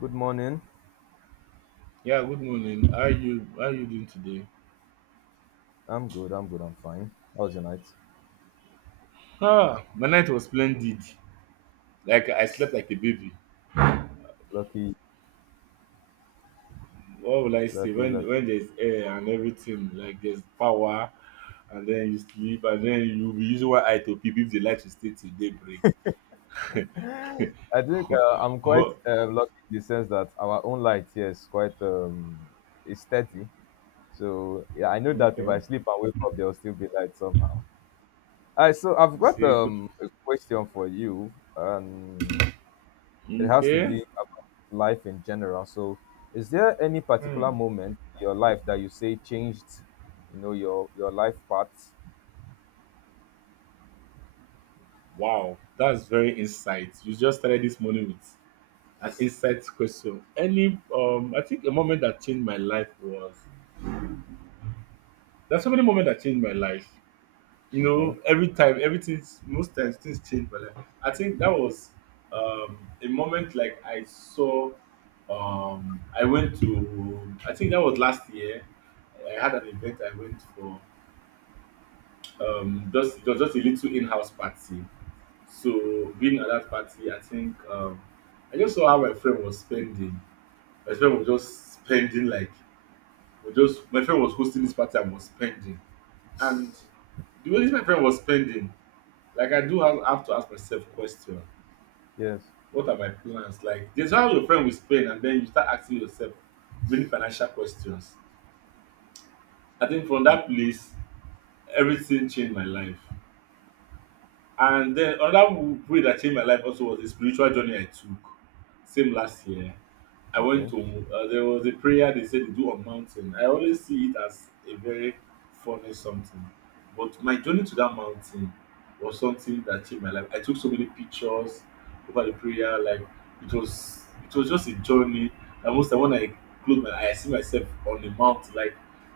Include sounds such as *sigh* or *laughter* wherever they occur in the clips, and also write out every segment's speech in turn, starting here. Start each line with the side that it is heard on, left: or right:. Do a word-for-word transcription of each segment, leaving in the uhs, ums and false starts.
left: Good morning.
right: Yeah, good morning. How are you how are you doing today?
left: I'm good. I'm good. I'm fine. How was your night?
right: Ah, my night was splendid. Like I slept like a baby.
left: Lucky,
right: What will I say?
left: lucky,
right: When
left: lucky.
right: when there's air and everything, like there's power and then you sleep and then you'll be using one eye to peep if the light will stay till daybreak.
left: I think uh, I'm quite uh, lucky in the sense that our own light here is quite um, it's steady. So yeah, I know
right: *laughs*
left: that if
right: Okay.
left: I sleep and wake up, there will still be light somehow. All right. So I've
right: You
left: got
right: see good
left: um, a question for you, and it has to be
right: okay.
left: about life in general. So, is there any particular
right: Hmm.
left: moment in your life that you say changed, you know, your your life path?
right: Wow, that's very insight. You just started this morning with an insight question. Any um I think a moment that changed my life was there's so many moments that changed my life. You
left: Okay.
right: know, every time, everything's most times things change my life. I think that was um, a moment like I saw. Um, I went to. I think that was last year. I had an event I went for. Um, just it was just a little in-house party. So being at that party, I think um, I just saw how my friend was spending. My friend was just spending like, was just my friend was hosting this party and was spending. And the way this my friend was spending, like I do have, have to ask myself question.
left: Yes.
right: What are my plans? Like there's how your friend will spend and then you start asking yourself many financial questions. I think from that place, everything changed my life. And then another w- way that changed my life also was the spiritual journey I took. Same last year. I went
left: Okay.
right: to, uh, there was a prayer they said they do on mountain. I always see it as a very funny something. But my journey to that mountain was something that changed my life. I took so many pictures over the prayer. Like it was, it was just a journey. And most time when I close my eyes, I see myself on the mountain. Like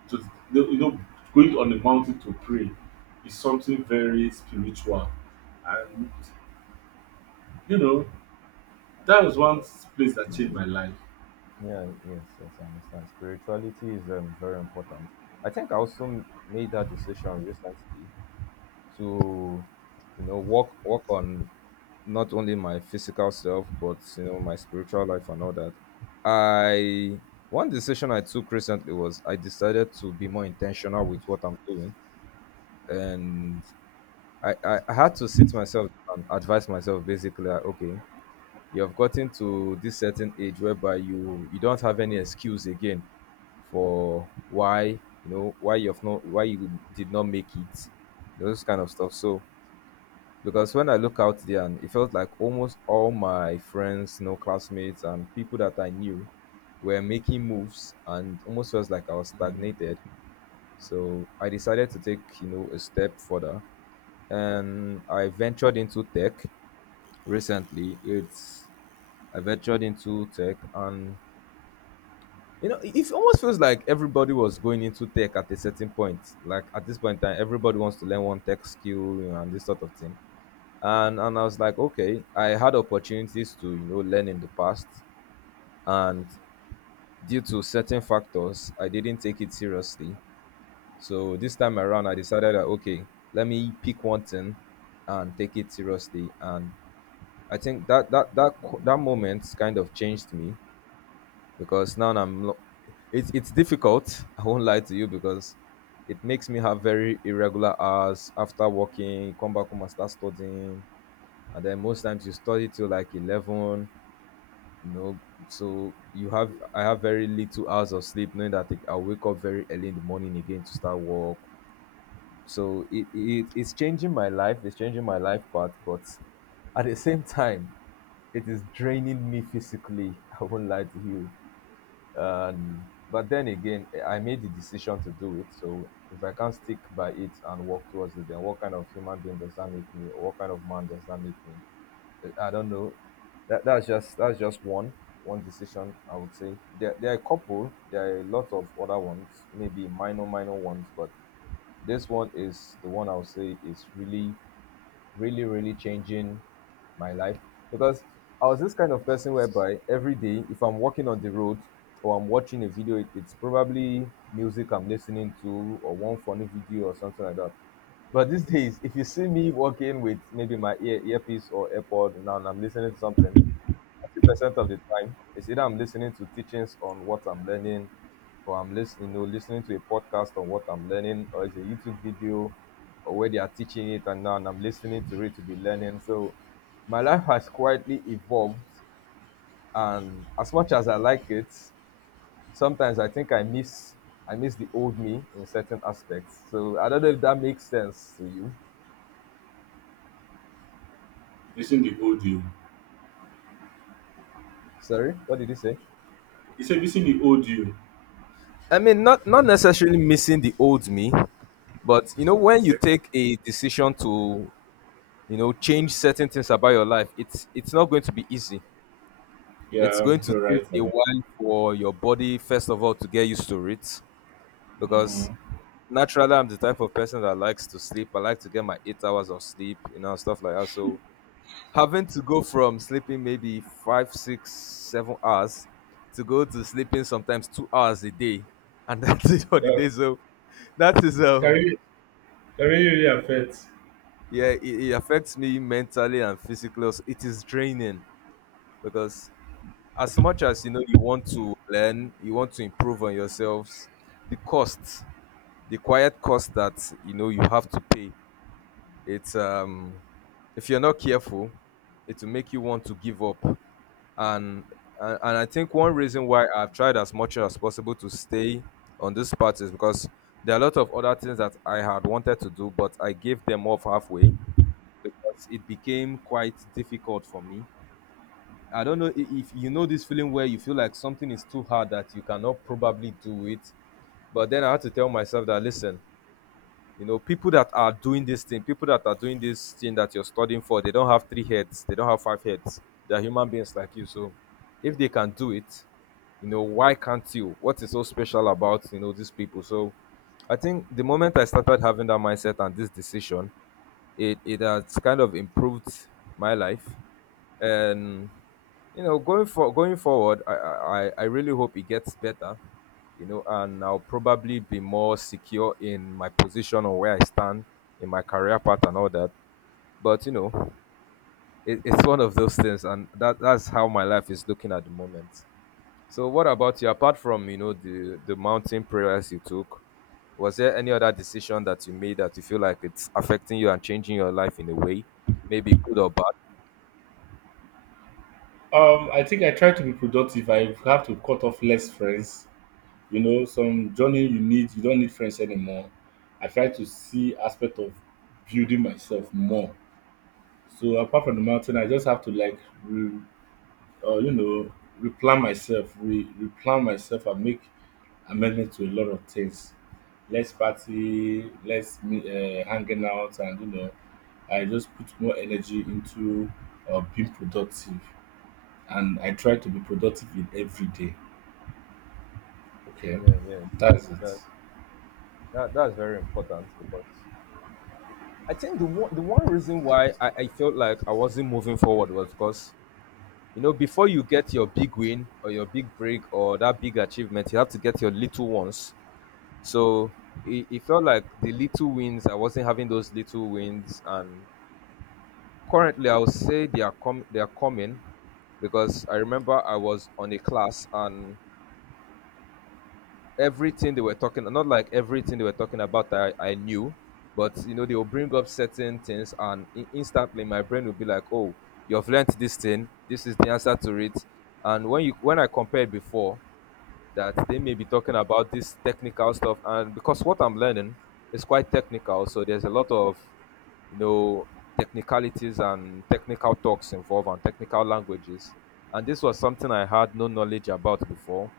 right: to, you know, going on the mountain to pray is something very spiritual and you know, that was one place that changed my life.
left: Yeah, yes, yes, I understand. Spirituality is um, very important. I think I also m- made that decision recently to, you know, work work on not only my physical self but you know my spiritual life and all that. I One decision I took recently was I decided to be more intentional with what I'm doing, and I I, I had to sit myself and advise myself basically. Like, okay, you have gotten to this certain age whereby you you don't have any excuse again for why you know why you've not, why you did not make it, you know, those kind of stuff. So because when I look out there and it felt like almost all my friends, you know, classmates and people that I knew were making moves and almost felt like I was
right: Mm.
left: stagnated, so I decided to take, you know, a step further and I ventured into tech recently. It's i ventured into tech and you know, it almost feels like everybody was going into tech at a certain point. Like at this point in time, everybody wants to learn one tech skill, you know, and this sort of thing. And and I was like, okay, I had opportunities to, you know, learn in the past. And due to certain factors, I didn't take it seriously. So this time around I decided that okay, let me pick one thing and take it seriously. And I think that that that that moment kind of changed me because now I'm lo- it's it's difficult. *laughs* I won't lie to you because it makes me have very irregular hours. After working, come back home and start studying, and then most times you study till like eleven. You know, so you have I have very little hours of sleep, knowing that I'll wake up very early in the morning again to start work. So it, it it's changing my life. It's changing my life part, but at the same time, it is draining me physically. *laughs* I won't lie to you. And but then again, eh, I made the decision to do it, so if I can't stick by it and work towards it, then what kind of human being does that make me, or what kind of man does that make me? Eh, I don't know. That, that's just that's just one one decision I would say. There, there are a couple, there are a lot of other ones, maybe minor minor ones, but this one is the one I would say is really really, really changing my life. Because I was this kind of person whereby every day, if I'm walking on the road or I'm watching a video, it, it's probably music I'm listening to, or one funny video or something like that. But these days, if you see me walking with maybe my ear earpiece or AirPod now and I'm listening to something, ninety percent of the time, it's either I'm listening to teachings on what I'm learning, or I'm listening, you know, listening to a podcast on what I'm learning, or it's a YouTube video, or where they are teaching it, and now and I'm listening to it to be learning. So my life has quietly evolved, and as much as I like it, sometimes I think I miss I miss the old me in certain aspects. So I don't know if that makes sense to you.
right: Missing the old you.
left: Sorry, what did you say?
right: You say missing the old you.
left: I mean, not not necessarily missing the old me, but you know, when you take a decision to, you know, change certain things about your life, it's it's not going to be easy. It's going
right: Yeah,
left: to
right: you're
left: take
right: right.
left: a
right: Baba.
left: while for your body, first of all, to get used to it. Because
right: Mhm.
left: naturally, I'm the type of person that likes to sleep. I like to get my eight hours of sleep, you know, stuff like that. So having to go from sleeping maybe five, six, seven hours to go to sleeping sometimes two hours a day, and *laughs* that's it for the
right: Yeah.
left: day. So that is um
right: Great.
left: yeah, it, it affects me mentally and physically also. It is draining because as much as, you know, you want to learn, you want to improve on yourselves, the cost, the quiet cost that you know you have to pay, it's um if you're not careful, it will make you want to give up. And and, and I think one reason why I've tried as much as possible to stay on this path is because there are a lot of other things that I had wanted to do but I gave them off halfway because it became quite difficult for me. I don't know i- if you know this feeling where you feel like something is too hard that you cannot probably do it. But then I had to tell myself that listen, you know, people that are doing this thing, people that are doing this thing that you're studying for, they don't have three heads, they don't have five heads. They're human beings like you. So if they can do it, you know, why can't you? What is so special about, you know, these people? So I think the moment I started having that mindset and this decision, it it has kind of improved my life. And you know, going for going forward, i i, I I really hope it gets better, you know, and I'll probably be more secure in my position or where I stand in my career path and all that. But you know, it, it's one of those things, and that that's how my life is looking at the moment. So what about you? Apart from, you know, the the mountain prayers you took, was there any other decision that you made that you feel like it's affecting you and changing your life in a way, maybe good or bad?
right: Um, I think I try to be productive. I have to cut off less friends. You know, some journey you need, you don't need friends anymore. I try to see aspect of building myself more. So apart from the mountain, I just have to like re- uh, you know, replan myself, re replan myself and make amendment to a lot of things. Less party, less me uh, hanging out, and you know, I just put more energy into uh, being productive, and I try to be productive in every day. Okay,
left: Yeah, yeah.
right: that's it.
left: That, that that's very important because I think the one the one reason why I, I felt like I wasn't moving forward was because, you know, before you get your big win or your big break or that big achievement, you have to get your little ones. So it, it felt like the little wins, I wasn't having those little wins. And currently, I would say they are com- they are coming because I remember I was on a class and everything they were talking, not like everything they were talking about I, I knew, but you know they will bring up certain things and in- instantly my brain will be like, oh, you've learnt this thing, this is the answer to it. And when you when I compared before, that they may be talking about this technical stuff, and because what I'm learning is quite technical, so there's a lot of, you know, technicalities and technical talks involved and technical languages. And this was something I had no knowledge about before.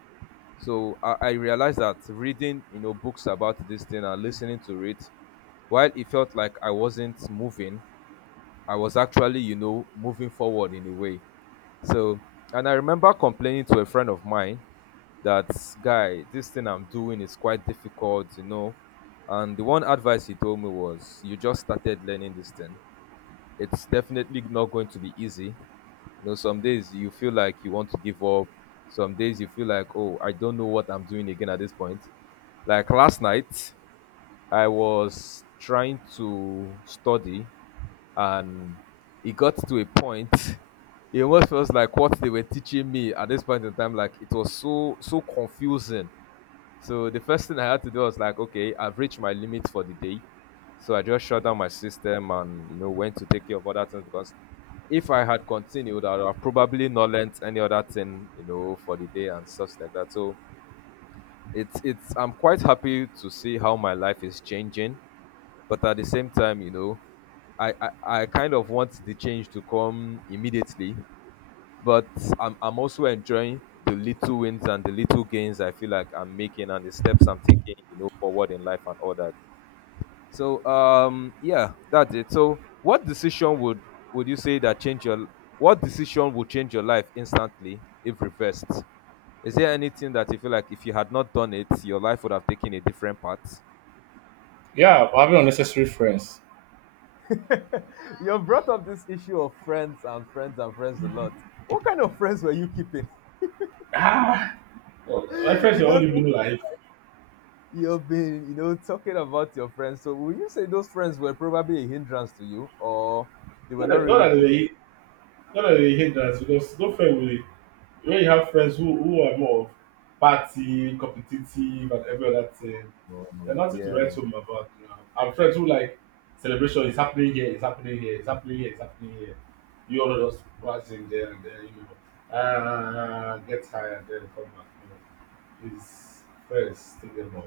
left: So i, I realized that reading, you know, books about this thing and listening to it, while it felt like I wasn't moving, I was actually, you know, moving forward in a way. So, and I remember complaining to a friend of mine that, guy, this thing I'm doing is quite difficult, you know. And the one advice he told me was, you just started learning this thing. It's definitely not going to be easy. You know, some days you feel like you want to give up. Some days you feel like, oh, I don't know what I'm doing again at this point. Like last night, I was trying to study and it got to a point *laughs* it almost feels like what they were teaching me at this point in time, like it was so so confusing. So the first thing I had to do was like, okay, I've reached my limit for the day. So I just shut down my system and, you know, went to take care of other things because if I had continued, I would have probably not learnt any other thing, you know, for the day and stuff like that. So it's it's I'm quite happy to see how my life is changing, but at the same time, you know, I I, I kind of want the change to come immediately but I'm I'm also enjoying the little wins and the little gains I feel like I'm making and the steps I'm taking, you know, forward in life and all that. So um yeah, that's it. So what decision would would you say that change your what decision would change your life instantly if reversed? Is there anything that you feel like if you had not done it, your life would have taken a different path? *laughs*
right: Yeah, having unnecessary friends.
left: You have brought up this issue of friends and friends and friends a lot. What kind of friends were you keeping?
right: Ah, well, my
left: *laughs*
right: friends are all
left: Because
right: living life.
left: you've been, you know, talking about your friends. So would you say those friends were probably a hindrance to you or they were
right: Not
left: not
right: that, not
left: really
right: that
left: good?
right: they were no, no, they hate that because no friend will when you have friends who who are more of party, competitive, and every other thing, there's
left: Mm,
right: nothing to write
left: yeah.
right: home about. You know, and friends who like celebration is happening here, it's happening here, it's happening here, it's happening here. You all just rush in there and then you know, uh, get tired, then come back. You know, it's friends, take them off.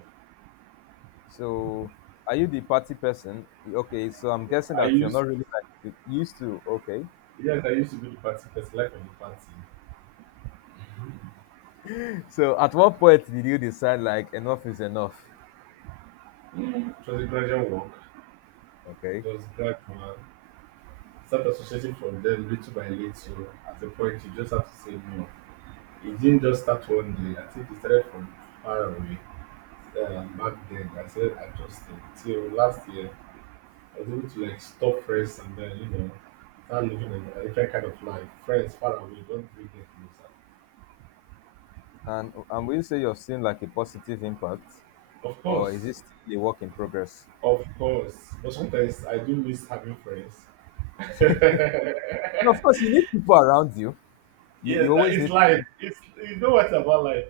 left: So are you the party person? Okay, so I'm guessing
right: I
left: that you're not
right: used,
left: really like you used to, okay.
right: yes, I used to be the party person, like on the party.
left: So at what point did you decide like enough is enough?
right: It was a gradual work,
left: Okay.
right: just gradual. Start associating from them little by little. At the point, you just have to say no. It didn't just start one day. I think it started from far away. Um, back then, I started adjusting. Till last year, I was able to like stop friends and then, you know, start living a, a different kind of life. Friends far away, don't bring them closer.
left: And and will you say you've seen like a positive impact
right: Of
left: or is
right: course,
left: it still a work in progress?
right: of course. But sometimes I do miss having friends. *laughs* Yeah,
left: No, of course you need people around you. You you
right: that
left: always
right: is
left: need
right: life. It's you know what about life.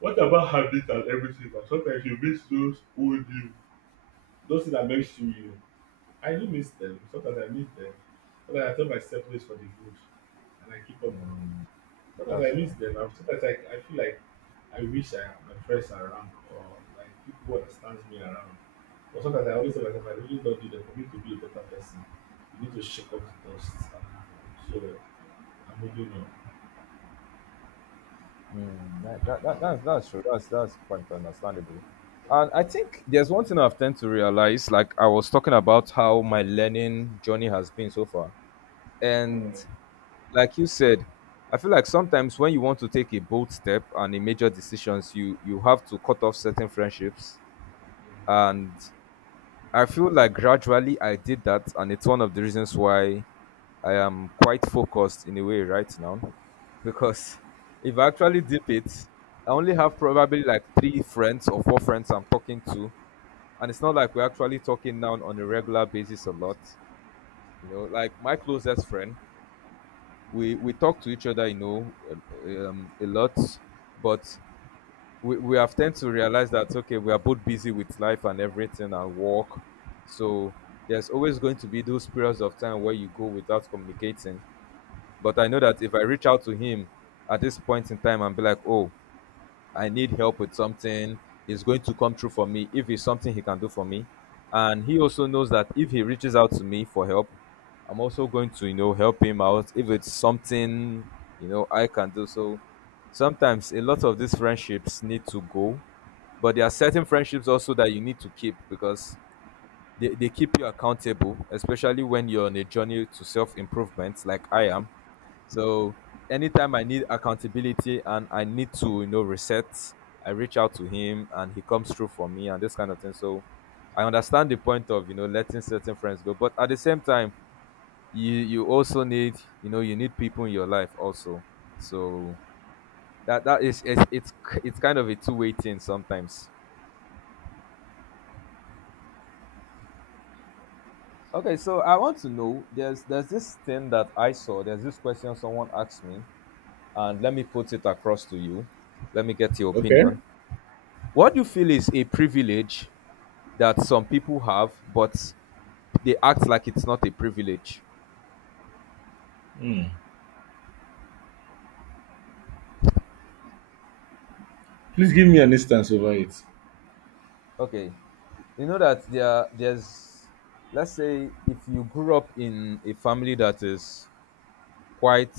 right: What about habits and everything na sometimes you miss those old you those things that makes you you. I do miss them. Sometimes I miss them. But I tell myself this for the good and I keep on moving. Sometimes
left: that's
right: I miss
left: true.
right: dem and sometimes I I feel like I wish I had my friends around or like people who understands me around but sometimes I always tell myself I really don need them for me to be a better person. You need to shake off the dust and move on. So I'm moving on.
left: That, that, that, that's, that's true. That's, that's quite understandable. And I think there's one thing I've tend to realize, like I was talking about how my learning journey has been so far.
right: Mm.
left: And like you said, I feel like sometimes when you want to take a bold step and a major decisions, you you have to cut off certain friendships and I feel like gradually I did that, and it's one of the reasons why I am quite focused in a way right now. Because *laughs* if I actually dip it, I only have probably like three friends or four friends I'm talking to. And it's not like we're actually talking now on a regular basis a lot. You know, like my closest friend, we, we talk to each other, you know, um, a lot. But we, we have tend to realize that okay we are both busy with life and everything and work so there's always going to be those periods of time where you go without communicating but I know that if I reach out to him at this point in time and be like, oh, I need help with something, he's going to come through for me if it's something he can do for me. And he also knows that if he reaches out to me for help, I'm also going to, you know, help him out if it's something, you know, I can do. So sometimes a lot of these friendships need to go, but there are certain friendships also that you need to keep because they, they keep you accountable, especially when you're on a journey to self improvement, like I am so anytime I need accountability and I need to, you know, reset, I reach out to him and he comes through for me and this kind of thing. So I understand the point of, you know, letting certain friends go. But at the same time, you you also need, you know, you need people in your life also. So that that is it's it's, it's kind of a two-way thing sometimes. Okay, so I want to know there's there's this thing that I saw, there's this question someone asked me, and let me put it across to you. Let me get your
right: Okay.
left: opinion. What do you feel is a privilege that some people have, but they act like it's not a privilege?
right: Hmm. Please give me an instance over it.
left: Okay, you know that there there's let's say if you grew up in a family that is quite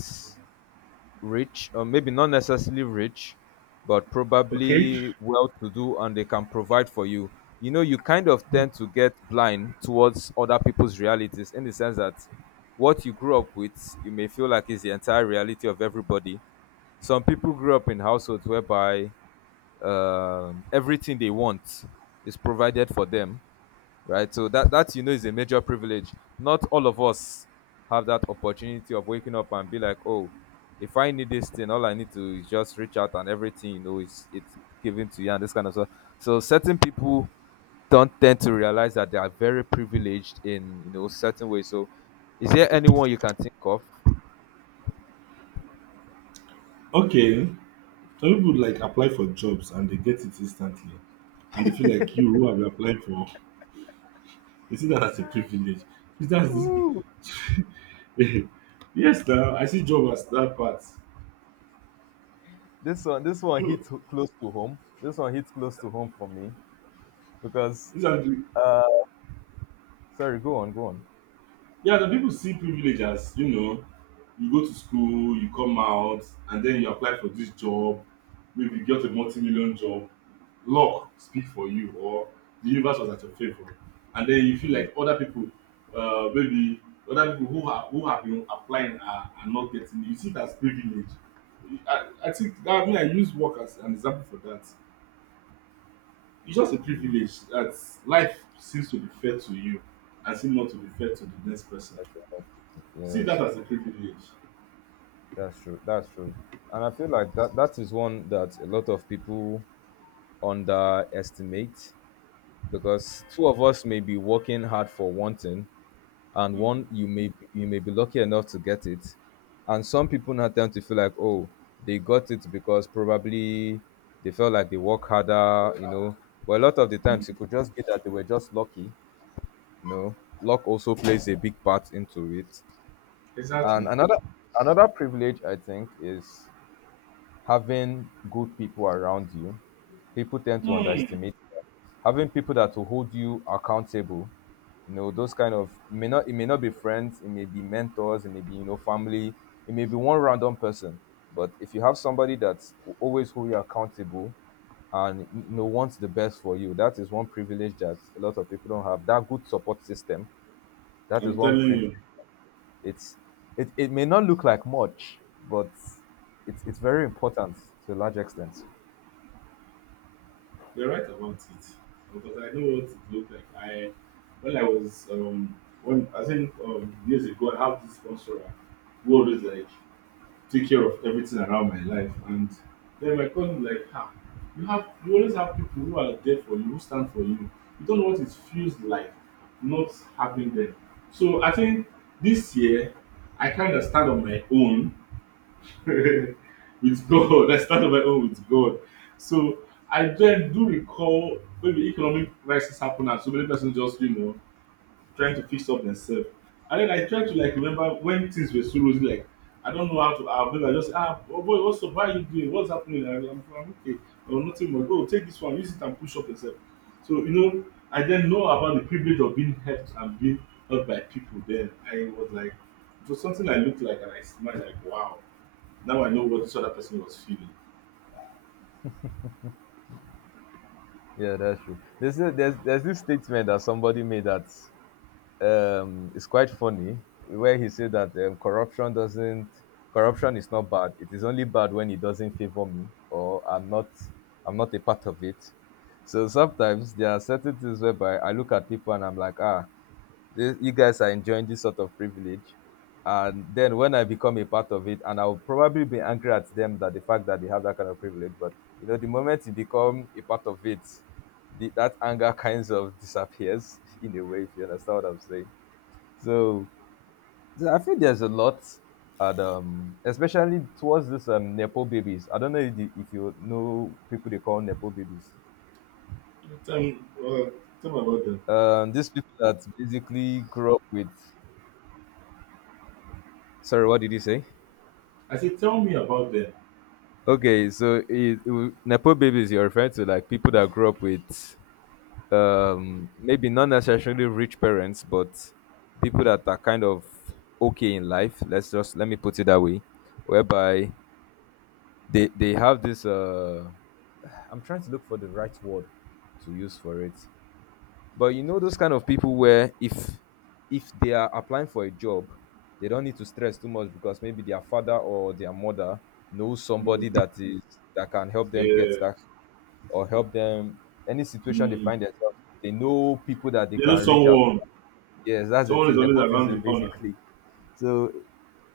left: rich, or maybe not necessarily rich, but
right: Okay,
left: probably well to do and they can provide for you, you know, you kind of tend to get blind towards other people's realities in the sense that what you grew up with, you may feel like is the entire reality of everybody. Some people grew up in households whereby um, everything they want is provided for them right? So that that you know is a major privilege. Not all of us have that opportunity of waking up and be like, oh, if I need this thing, all I need to is just reach out and everything you know is it's given to you and this kind of stuff. So certain people don't tend to realize that they are very privileged in you know certain ways. So is there anyone you can think of?
right: okay some people like apply for jobs and they get it instantly, and they feel like you who have applied for, they see that as a privilege. Is that *laughs* yes? Now I see job as that part.
left: This one, this one
right: You,
left: hits ho- close to home. This one hits close to home for me because
right: these are the
left: sorry, go on, go on.
right: yeah, the people see privilege as you know, you go to school, you come out, and then you apply for this job, maybe you get a multi-million job, luck speak for you, or the universe was at your favor, and then you feel like other people, uh, maybe other people who have who have been applying are, are not getting. You see it as privilege. I, I think that I mean I use work as an example for that. It's just a privilege that life seems to be fair to you, and seems not to be fair to the next person. See
left: Yes.
right: that as a privilege.
left: That's true. That's true. And I feel like that that is one that a lot of people underestimate because two of us may be working hard for one thing, and one you may you may be lucky enough to get it, and some people now tend to feel like oh they got it because probably they felt like they work harder, you know. But a lot of the
right: Mm.
left: times it could just be that they were just lucky, you know. Luck also plays a big part into it. And
right: Exactly.
left: another another privilege I think is having good people around you, people tend to
right: Mm.
left: underestimate that. Having people that will hold you accountable, you know, those kind of may not it may not be friends, it may be mentors, it may be you know family, it may be one random person. But if you have somebody that will always hold you accountable and you know wants the best for you, that is one privilege that a lot of people don't have. That good support system, that is
right: I'm
left: one
right: telling
left: privilege.
right: you,
left: It's it, it may not look like much, but it's it's very important to a large extent.
right: you're right about it. Because I know what it looked like. I when I was um when I think um years ago I have this sponsor who always like take care of everything around my life and then my cousin like ah you have you always have people who are there for you, who stand for you. You don't know what it feels like not having them. So I think this year I kinda stand on my own *laughs* with God. I started my own with God. So I then do recall when the economic crisis happened and so many persons just you know trying to fix up themselves. And then I try to like remember when things were so rosy. Like I don't know how to. I maybe I just ah oh boy, what's up? How are you doing? What's happening? I, I'm, I'm okay. Oh nothing more. Go take this one. Use it and push up yourself. So you know I then know about the privilege of being helped and being helped by people. Then I was like it was something I looked like and I smiled like wow now I know what this other person was feeling.
left: Yeah, that's true. There's a, there's there's this statement that somebody made that um is quite funny, where he said that um, corruption doesn't corruption is not bad. It is only bad when it doesn't favor me or I'm not I'm not a part of it. So sometimes there are certain things whereby I look at people and I'm like, ah, this, you guys are enjoying this sort of privilege. And then when I become a part of it, and I'll probably be angry at them that the fact that they have that kind of privilege, but you know, the moment you become a part of it, the, that anger *laughs* kind of disappears *laughs* in a way, if you understand what I'm saying. So, so I feel there's a lot, and um, especially towards this um, Nepo babies. I don't know if, the, if you know people they call Nepo babies.
right: Tell me, uh, tell me about them.
left: Um, these people that basically grew up with. Sorry, what did you say?
right: I said, tell me about them.
left: Okay, so it, it, Nepo babies, you're referring to like people that grew up with um, maybe not necessarily rich parents, but people that are kind of okay in life. Let's just let me put it that way, whereby they they have this. Uh, I'm trying to look for the right word to use for it. But you know those kind of people where if if they are applying for a job, they don't need to stress too much because maybe their father or their mother knows
right: Mm,
left: somebody that is that can help them get
right: yeah.
left: that or help them any situation they
right: Mm.
left: find themselves. They know people that they
right: You know,
left: can reach out.
right: someone,
left: Yes, that's the
right: someone is
left: thing,
right: always around
left: nepotism
right: the corner.
left: basically. So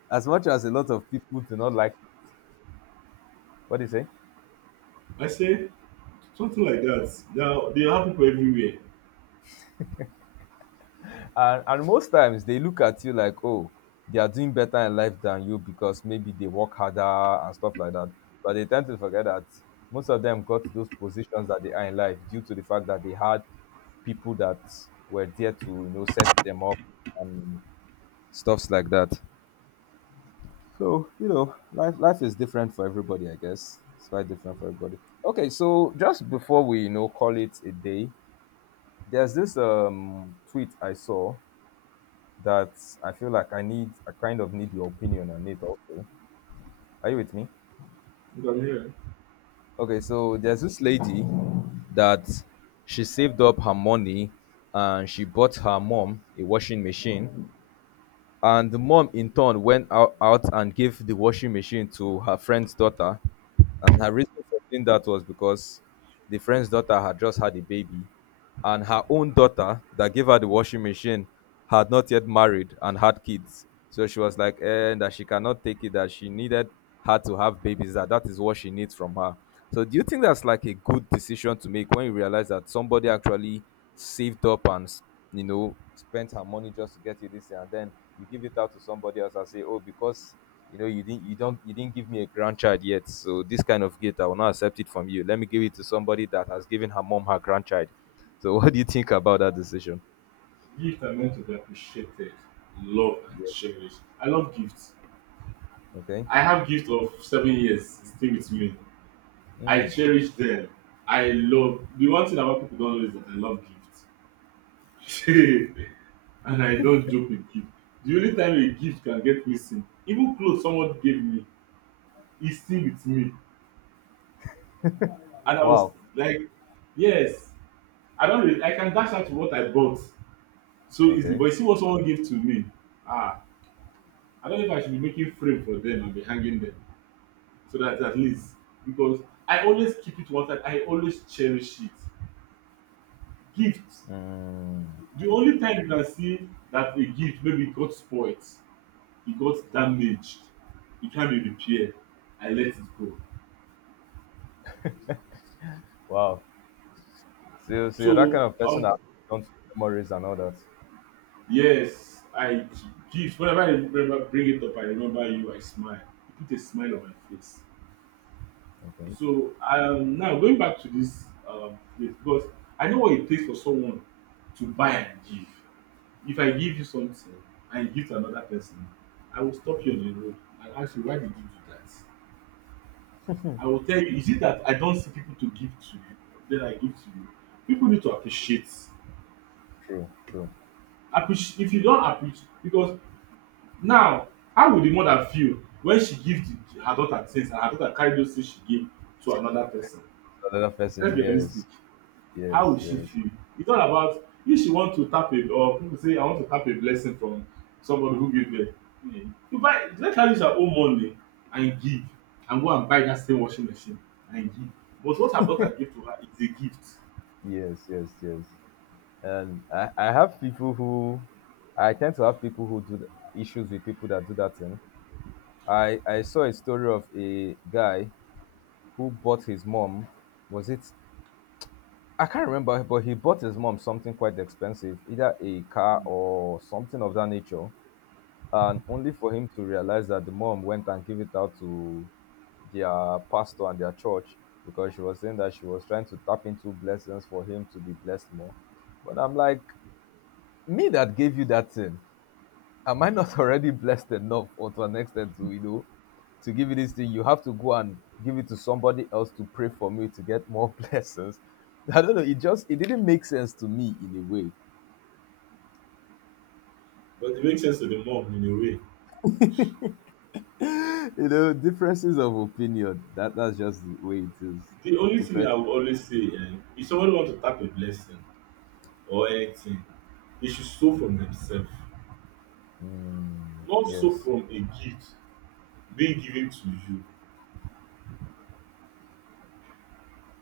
left: as much as a lot of people do not like what do you say?
right: I say something like that. Now there are people everywhere.
left: and and most times they look at you like oh they are doing better in life than you because maybe they work harder and stuff like that but they tend to forget that most of them got to those positions that they are in life due to the fact that they had people that were there to you know set them up and stuffs like that so you know life life is different for everybody I guess it's quite different for everybody. Okay so just before we you know call it a day there's this um tweet I saw that I feel like I need, I kind of need your opinion on it also. Are you with me?
right: You can hear.
left: Okay, so there's this lady that she saved up her money and she bought her mom a washing machine. And the mom in turn went ou- out and gave the washing machine to her friend's daughter. And her reason for doing that was because the friend's daughter had just had a baby, and her own daughter that gave her the washing machine had not yet married and had kids. So she was like, eh, that she cannot take it, that she needed her to have babies, that that is what she needs from her. So do you think that's like a good decision to make when you realize that somebody actually saved up and, s- you know, spent her money just to get you this and then you give it out to somebody else and say, oh, because you know you didn't you don't you didn't give me a grandchild yet, so this kind of gift I will not accept it from you. Let me give it to somebody that has given her mom her grandchild. So *laughs* what do you think about that decision?
right: Gifts are meant to be appreciated, loved, and
left: Yes.
right: cherished. I love gifts.
left: Okay.
right: I have gift of seven years still with me. I
left: Mm.
right: cherish them. I love the one thing about people don't know is that I love gifts. *laughs* And I don't joke with gift. The only time a gift can get missing, even clothes someone gave me, is still with me. And I was
left: Wow.
right: like, yes, I don't really, I can dash out what I bought so easily,
left: Okay.
right: but you see what someone gave to me. Ah, I don't know if I should be making frame for them and be hanging them so that at least because I always keep it one side, I always cherish it. Gifts.
left: Mm.
right: The only time you can see that a gift maybe got spoilt e got damaged e can't be repaired I let it go.
left: Wow. So, so you're that
right: So
left: kind of person
right: um
left: that don't memories and all that.
right: yes I gist whenever I remember bring it up I remember you I smile you put a smile on my face.
left: Okay.
right: So um now going back to this um place because I know what it takes for someone to buy and give. If I give you something and you give to another person I will stop you on the road and ask you why did you do that. I will tell you, is it that I don't see people to give to you, then I give to you? People need to appreciate.
left: True. True.
right: Appreci- if you don't appreciate, because now, how would the mother feel when she gives the, her daughter things and her daughter carry those things she gave to another person?
left: Another person.
right: Let's be realistic.
left: Yes.
right: How
left: Yes.
right: will she
left: Yes.
right: feel? It's not about if she want to tap it, or people say I want to tap a blessing from somebody who gave birth. Hmm. You buy let her use her own money and give and go and buy that same washing machine and give. But what her daughter gave to her is a gift.
left: Yes. Yes. Yes. And I, I have people who I tend to have people who do th- issues with people that do that thing. I, I saw a story of a guy who bought his mom, was it? I can't remember, but he bought his mom something quite expensive, either a car or something of that nature. And only for him to realize that the mom went and gave it out to their pastor and their church because she was saying that she was trying to tap into blessings for him to be blessed more. But I'm like, me that gave you that thing. Am I not *laughs* already blessed enough or to an extent to, you know, to give you this thing? You have to go and give it to somebody else to pray for me to get more *laughs* blessings. I don't know. It just, it didn't make sense to me in a way.
right: But it makes sense to the mom in a way.
left: *gasps* *laughs* you know, differences of opinion. That That's just the way it is.
right: The only thing
left: Different.
right: I would always say eh, if somebody wants to tap a blessing or anything, they should sow from themselves,
left: Mm,
right: not sow
left: yes.
right: from a gift being given to you.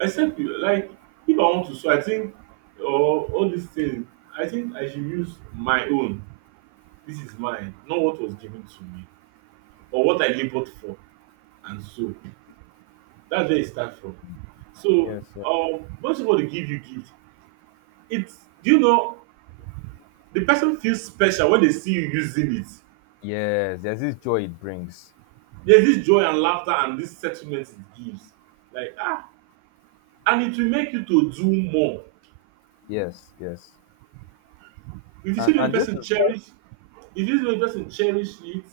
right: Except you like if I want to sow, I think or all these things, I think I should use my own. This is mine, not what was given to me or what I labored for and so. That's where it starts from. So
left: Yes. Yes.
right: um when somebody give you gift, it's do you know the person feels special when they see you using it.
left: Yes. There's this joy it brings.
right: There's this joy and laughter and this settlement it gives. Like ah, and it will make you to do more.
left: Yes. Yes.
right: If you see
left: And,
right: the
left: and this
right: person
left: is why.
right: cherish, if you see the person cherish it,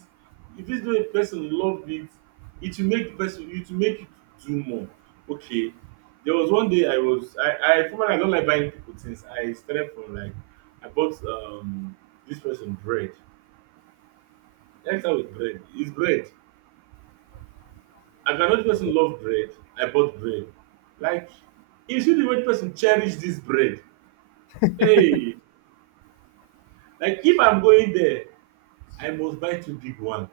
right: if you see the person love it, it will make the person, it will make you to do more. Okay, there was one day I was, I, I formerly I don't like buying people things. I started from like, I bought um this person bread. Let's start with bread. It's bread. I can know the
left: Okay.
right: person love bread. I bought bread. Like, you see the way the person cherish this bread. Hey, like if I'm going there, I must buy two big one.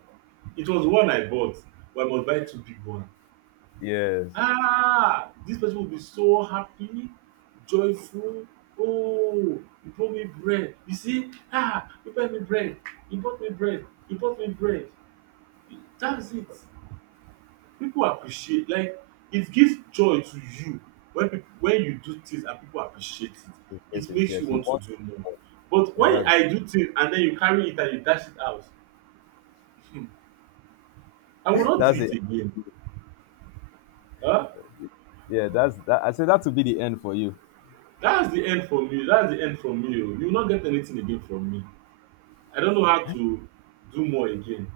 right: It was one I bought, but I must buy two big one.
left: Yes.
right: Ah, this person will be so happy, joyful. Oh, he bought me bread. You see, ah, he bought me bread. He bought me bread. He bought me bread. That's it. People appreciate like it gives joy to you when people when you do things and people appreciate
left: You
right: it.
left: get
right: It
left: it.
right: makes
left: Yes.
right: you
left: You
right: want to
left: want.
right: do more. But
left: Yeah,
right: when
left: that's
right: I do things and then you carry it and you dash it out, I will
left: *laughs*
right: not do
left: that's it.
right: it again. Huh?
left: Yeah, that's that. I said that would be the end for you.
right: That's the end for me. That's the end for me o. You will not get anything again from me. I don't know how to do more again.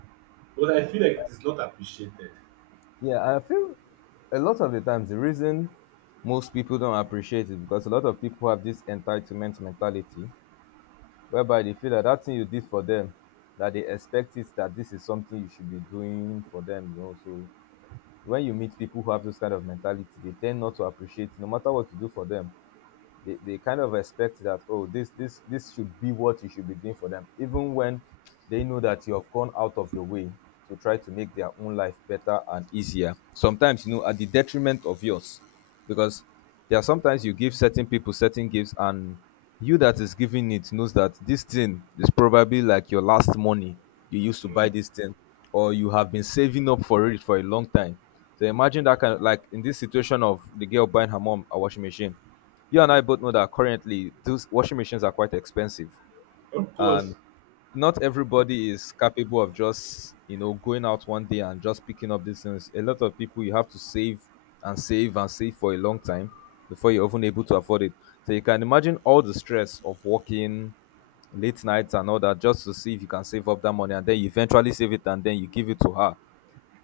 right: But I feel like it is not appreciated.
left: Yeah, I feel a lot of the times the reason most people don't appreciate it, because a lot of people have this entitlement mentality whereby they feel that that thing you did for them, that they expect it, that this is something you should be doing for them, you know so when you meet people who have this kind of mentality, they tend not to appreciate no matter what you do for them. They, they kind of expect that, oh, this this this should be what you should be doing for them, even when they know that you have gone out of your way to try to make their own life better and easier sometimes, you know at the detriment of yours, because there are sometimes you give certain people certain gifts, and you that is giving it knows that this thing is probably like your last money you used to buy
right: Mm.
left: this thing, or you have been saving up for it for a long time. So imagine that kind of, like in this situation of the girl buying her mom a washing machine, you and I both know that currently those washing machines are quite expensive,
right: Of
left: and
right: course.
left: not everybody is capable of just you know going out one day and just picking up these things. A lot of people, you have to save and save and save for a long time before you're even able to afford it. So you can imagine all the stress of working late nights and all that, just to see if you can save up that money, and then you eventually save it and then you give it to her,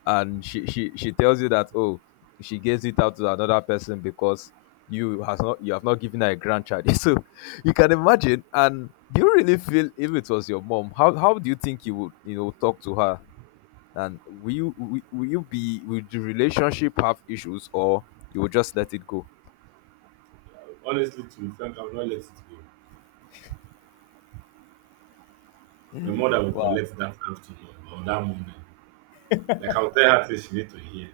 left: and she she she tells you that, oh, she gives it out to another person because you has not you have not given her a grandchild *laughs* so you can imagine. And do you really feel, if it was your mom, how how do you think you would you know talk to her, and will you will, will you be will the relationship have issues, or you will just let it go.
right: Honestly, to be frank, I will not let it go. My mother will
left: Wow.
right: collect that afternoon or that moment. Like I will tell her say she need to hear,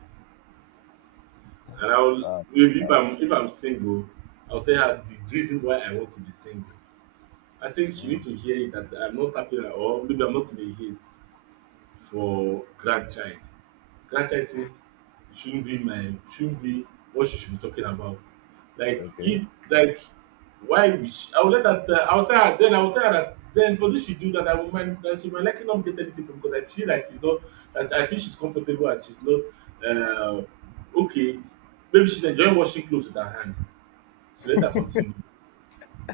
right: and I will maybe if I'm if I'm single, I'll tell her the reason why I want to be single. I think she need to hear it that I'm not happy or maybe I'm not in a haste for grandchild franchises shouldn't be my shouldn't be what she should be talking about. Like
left: Okay.
right: if like why we sh- I will let her tell I will tell her then I will tell her that then for this she do that I will mind that she might likely not get anything from because I feel like she's not that I feel she's comfortable and she's not uh, okay. Maybe she's enjoying washing clothes with her hand. So let her continue.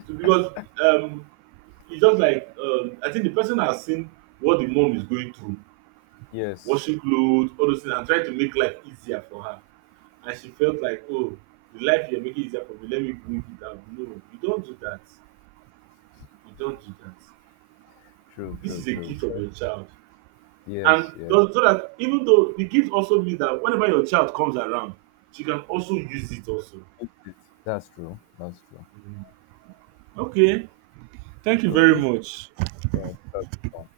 right: So because um it's just like um I think the person has seen what the mom is going through,
left: Yes.
right: washing clothes, all those things, and trying to make life easier for her and she felt like, oh, the life you're making easier for me, let me bring it down. No, you don't do that. You don't do that.
left: True,
right: This
left: true,
right: is a
left: true.
right: gift
left: So,
right: of your child,
left: yes,
right: and
left: yes.
right: does so that even though the gift also means that whenever your child comes around she can also use it also.
left: Yes, yes. That's true, that's true.
right: Mhm. Okay, thank you
left: So
right: very
left: this,
right: much.
left: yeah, that's-